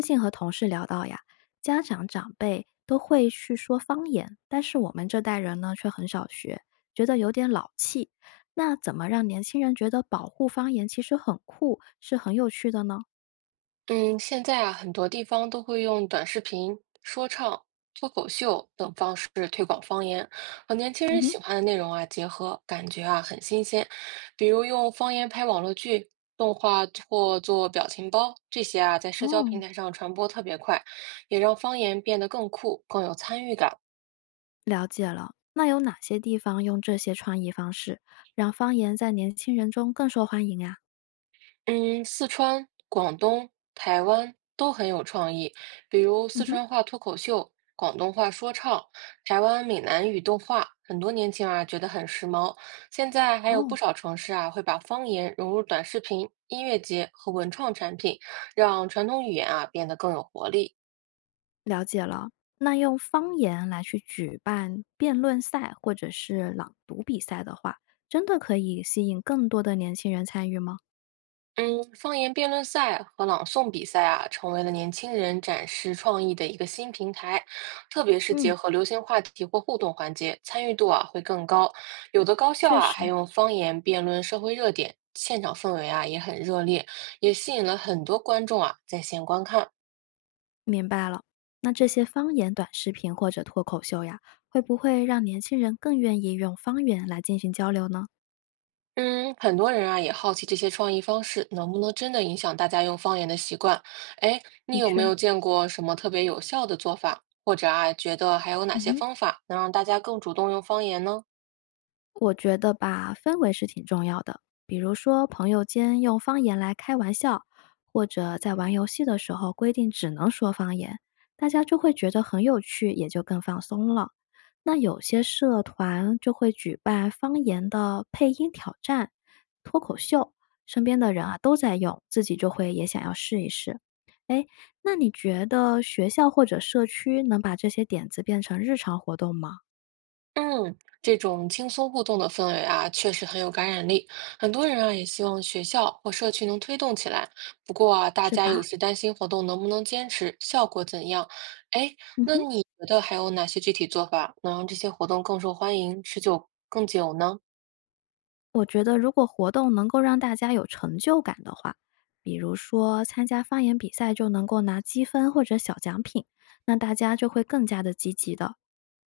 最近和同事聊到呀，家长长辈都会去说方言，但是我们这代人呢，却很少学，觉得有点老气。那怎么让年轻人觉得保护方言其实很酷，是很有趣的呢？嗯，现在啊，很多地方都会用短视频、说唱、脱口秀等方式推广方言，和年轻嗯人喜哼。欢的内容啊结合，感觉啊很新鲜。比如用方言拍网络剧、动画或做表情包，这些啊在社交哦，平台上传播特别快，也让方言变得更酷、更有参与感。了解了。那有哪些地方用这些创意方式，让方言在年轻人中更受欢迎呀？嗯，四川、广东、台湾都很有创意，比如嗯四哼。川话脱口秀、广东话说唱、台湾闽南语动画，很多年轻人啊觉得很时髦。现在还有不哦，少城市啊会把方言融入短视频、音乐节和文创产品，让传统语言啊变得更有活力。了解了。那用方言来去举办辩论赛或者是朗读比赛的话，真的可以吸引更多的年轻人参与吗？嗯，方言辩论赛和朗诵比赛啊，成为了年轻人展示创意的一个新平台，特别是嗯，结合流行话题或互动环节，参与度啊会更高。有的高校确啊还实，用方言辩论社会热点，现场氛围啊也很热烈，也吸引了很多观众啊在线观看。明白了。那这些方言短视频或者脱口秀呀，会不会让年轻人更愿意用方言来进行交流呢？嗯，很多人啊也好奇这些创意方式能不能真的影响大家用方言的习惯。哎，你的有确，没有见过什么特别有效的做法？或者啊，觉得还有哪嗯些哼。方法能让大家更主动用方言呢？我觉得吧，氛围是挺重要的。比如说，朋友间用方言来开玩笑，或者在玩游戏的时候规定只能说方言，大家就会觉得很有趣，也就更放松了。那有些社团就会举办方言的配音挑战、脱口秀，身边的人啊都在用，自己就会也想要试一试。那你觉得学校或者社区能把这些点子变成日常活动吗？嗯，这种轻松互动的氛围啊，确实很有感染力。很多人啊也希望学校或社区能推动起来。不过啊，大是家有吧？时担心活动能不能坚持，效果怎样。哎，嗯那哼。你觉得还有哪些具体做法能让这些活动更受欢迎，持久更久呢？我觉得如果活动能够让大家有成就感的话，比如说参加方言比赛就能够拿积分或者小奖品，那大家就会更加的积极的。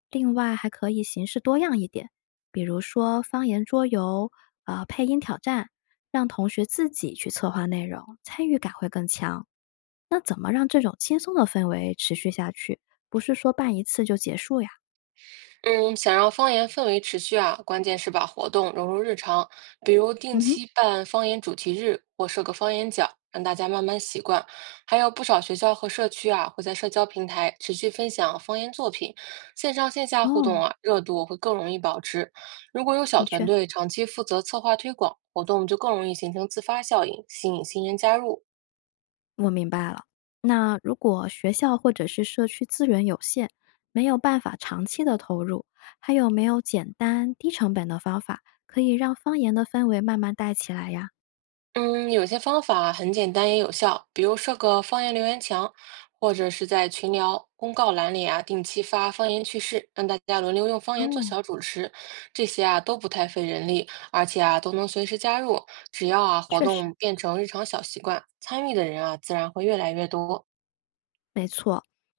另外还可以形式多样一点，比如说方言桌游、配音挑战，让同学自己去策划内容，参与感会更强。那怎么让这种轻松的氛围持续下去？不是说办一次就结束呀？嗯，想让方言氛围持续啊，关键是把活动融入日常，比如定嗯期办方言主题日或设个方言角，让大家慢慢习惯。还有不少学校和社区啊，会在社交平台持续分享方言作品，线上线下哼。互动哦，啊，热度会更容易保持。如果有小的团确。队长期负责策划推广，活动就更容易形成自发效应，吸引新人加入。我明白了。那如果学校或者是社区资源有限，没有办法长期的投入，还有没有简单低成本的方法可以让方言的氛围慢慢带起来呀？嗯，有些方法很简单也有效，比如设个方言留言墙，或者是在群聊、公告栏里啊，定期发方言趣事，让大家轮流用方言做哦，小主持，这些啊都不太费人力，而且啊都能随时加入，只要啊活确实，动变成日常小习惯，参与的人啊自然会越来越多。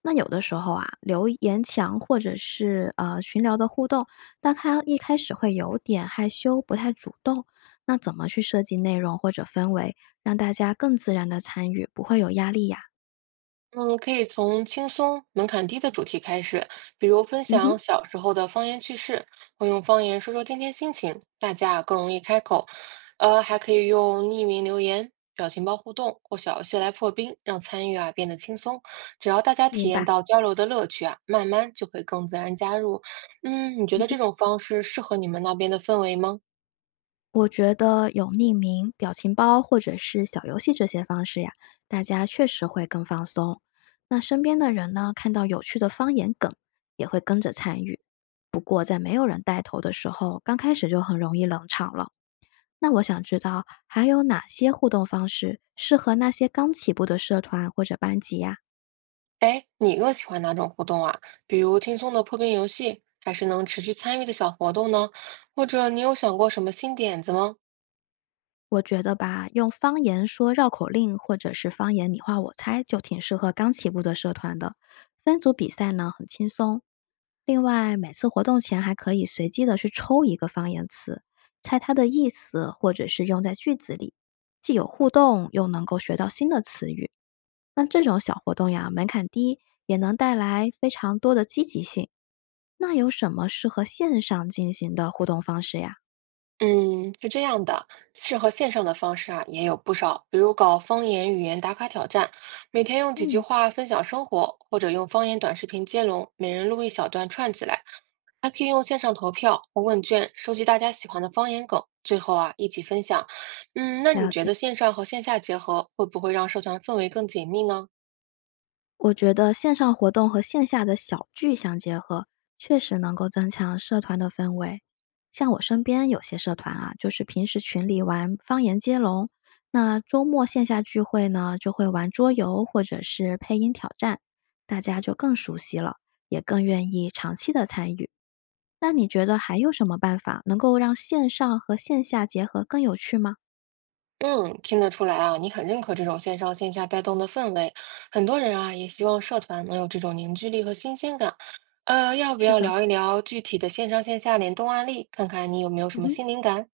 那有的时候啊，留言墙或者是群聊的互动，那他一开始会有点害羞，不太主动。那怎么去设计内容或者氛围，让大家更自然的参与，不会有压力呀？嗯，可以从轻松、门槛低的主题开始，比如分嗯享哼，小时候的方言趣事，或用方言说说今天心情，大家更容易开口。还可以用匿名留言、表情包互动或小游戏来破冰，让参与啊变得轻松。只要大家体明验白。到交流的乐趣啊，慢慢就会更自然加入。嗯，你觉嗯得哼。这种方式适合你们那边的氛围吗？我觉得有匿名、表情包或者是小游戏这些方式呀，大家确实会更放松。那身边的人呢，看到有趣的方言梗，也会跟着参与。不过在没有人带头的时候，刚开始就很容易冷场了。那我想知道，还有哪些互动方式适合那些刚起步的社团或者班级呀、哎，你更喜欢哪种活动啊？比如轻松的破冰游戏，还是能持续参与的小活动呢？或者你有想过什么新点子吗？我觉得吧，用方言说绕口令，或者是方言你画我猜，就挺适合刚起步的社团的。分组比赛呢，很轻松。另外，每次活动前还可以随机的去抽一个方言词，猜它的意思，或者是用在句子里，既有互动，又能够学到新的词语。那这种小活动呀，门槛低，也能带来非常多的积极性。那有什么适合线上进行的互动方式呀？嗯，是这样的，适合线上的方式啊也有不少，比如搞方言语言打卡挑战，每天用几句嗯，话分享生活，或者用方言短视频接龙，每人录一小段串起来，还可以用线上投票或问卷收集大家喜欢的方言梗，最后啊一起分享。嗯，那你了觉得解。线上和线下结合会不会让社团氛围更紧密呢？我觉得线上活动和线下的小聚相结合，确实能够增强社团的氛围。像我身边有些社团啊，就是平时群里玩方言接龙，那周末线下聚会呢，就会玩桌游或者是配音挑战，大家就更熟悉了，也更愿意长期的参与。那你觉得还有什么办法能够让线上和线下结合更有趣吗？嗯，听得出来啊，你很认可这种线上线下带动的氛围。很多人啊，也希望社团能有这种凝聚力和新鲜感。要不是要的，聊一聊具体的线上线下联动案例，看看你有没有嗯什么哼。新灵感？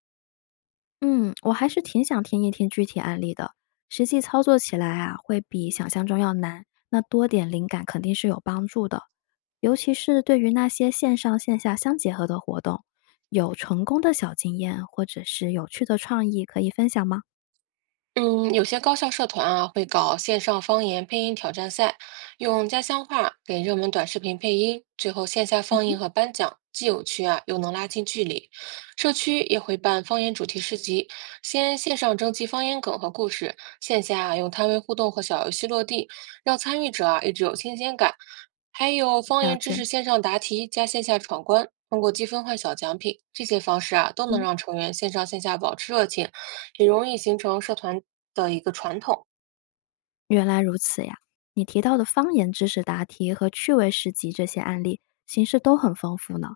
嗯，我还是挺想听一听具体案例的，实际操作起来啊，会比想象中要难。那多点灵感肯定是有帮助的，尤其是对于那些线上线下相结合的活动，有成功的小经验或者是有趣的创意可以分享吗？嗯，有些高校社团啊会搞线上方言配音挑战赛，用家乡话给热门短视频配音，最后线下嗯放映哼，和颁奖，既有趣啊，又能拉近距离。社区也会办方言主题市集，先线上征集方言梗和故事，线下啊用摊位互动和小游戏落地，让参与者啊一直有新鲜感。还有方了言知解，识线上答题加线下闯关，通过积分换小奖品，这些方式啊都能嗯，让成员线上线下保持热情。也容易形成社团的一个传统。原来如此呀。你提到的方言知识答题和趣味诗集这些案例，形式都很丰富呢。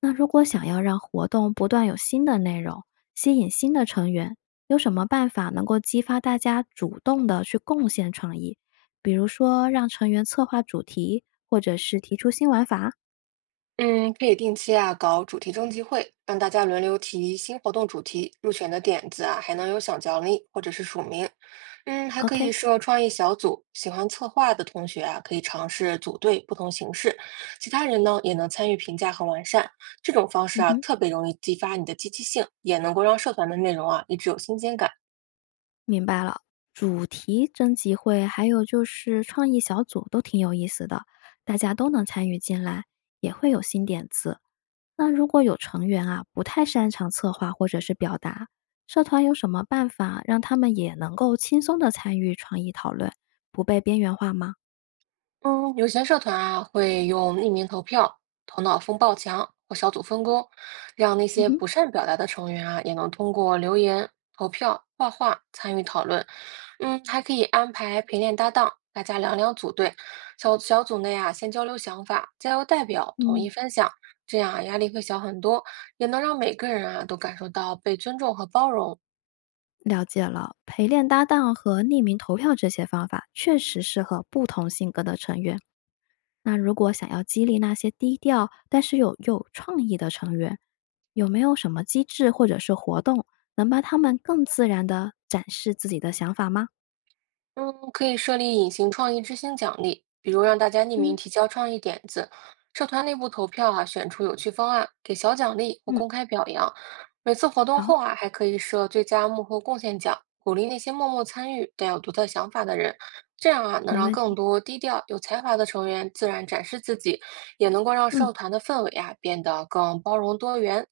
那如果想要让活动不断有新的内容，吸引新的成员，有什么办法能够激发大家主动的去贡献创意？比如说让成员策划主题，或者是提出新玩法嗯，可以定期啊搞主题征集会，让大家轮流提新活动主题，入选的点子啊还能有小奖励或者是署名。嗯，还可？OK，以设创意小组，喜欢策划的同学啊可以尝试组队不同形式，其他人呢也能参与评价和完善。这种方式嗯啊哼，特别容易激发你的积极性，也能够让社团的内容啊一直有新鲜感。明白了。主题征集会，还有就是创意小组都挺有意思的，大家都能参与进来，也会有新点子。那如果有成员啊不太擅长策划或者是表达，社团有什么办法让他们也能够轻松的参与创意讨论，不被边缘化吗？嗯，有些社团啊会用匿名投票、头脑风暴墙或小组分工，让那嗯些哼，不善表达的成员啊也能通过留言、投票、画画参与讨论。嗯，还可以安排陪练搭档，大家两两组队，小小组内啊先交流想法，再由代表统一嗯，分享，这样啊压力会小很多，也能让每个人啊都感受到被尊重和包容。了解了。陪练搭档和匿名投票这些方法确实适合不同性格的成员。那如果想要激励那些低调但是有创意的成员，有没有什么机制或者是活动能帮他们更自然的展示自己的想法吗？嗯，可以设立隐形创意之星奖励，比如让大家匿名嗯提交创意点子，社团内部投票啊，选出有趣方案，给小奖励或嗯，公开表扬。每次活动后好，啊，还可以设最佳幕后贡献奖，鼓励那些默默参与但有独特想法的人。这样啊，能没让问更题。多低调有才华的成员自然展示自己，也能够让嗯。社团的氛围啊变得更包容多元。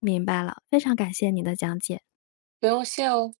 明白了，非常感谢你的讲解。不用谢哦。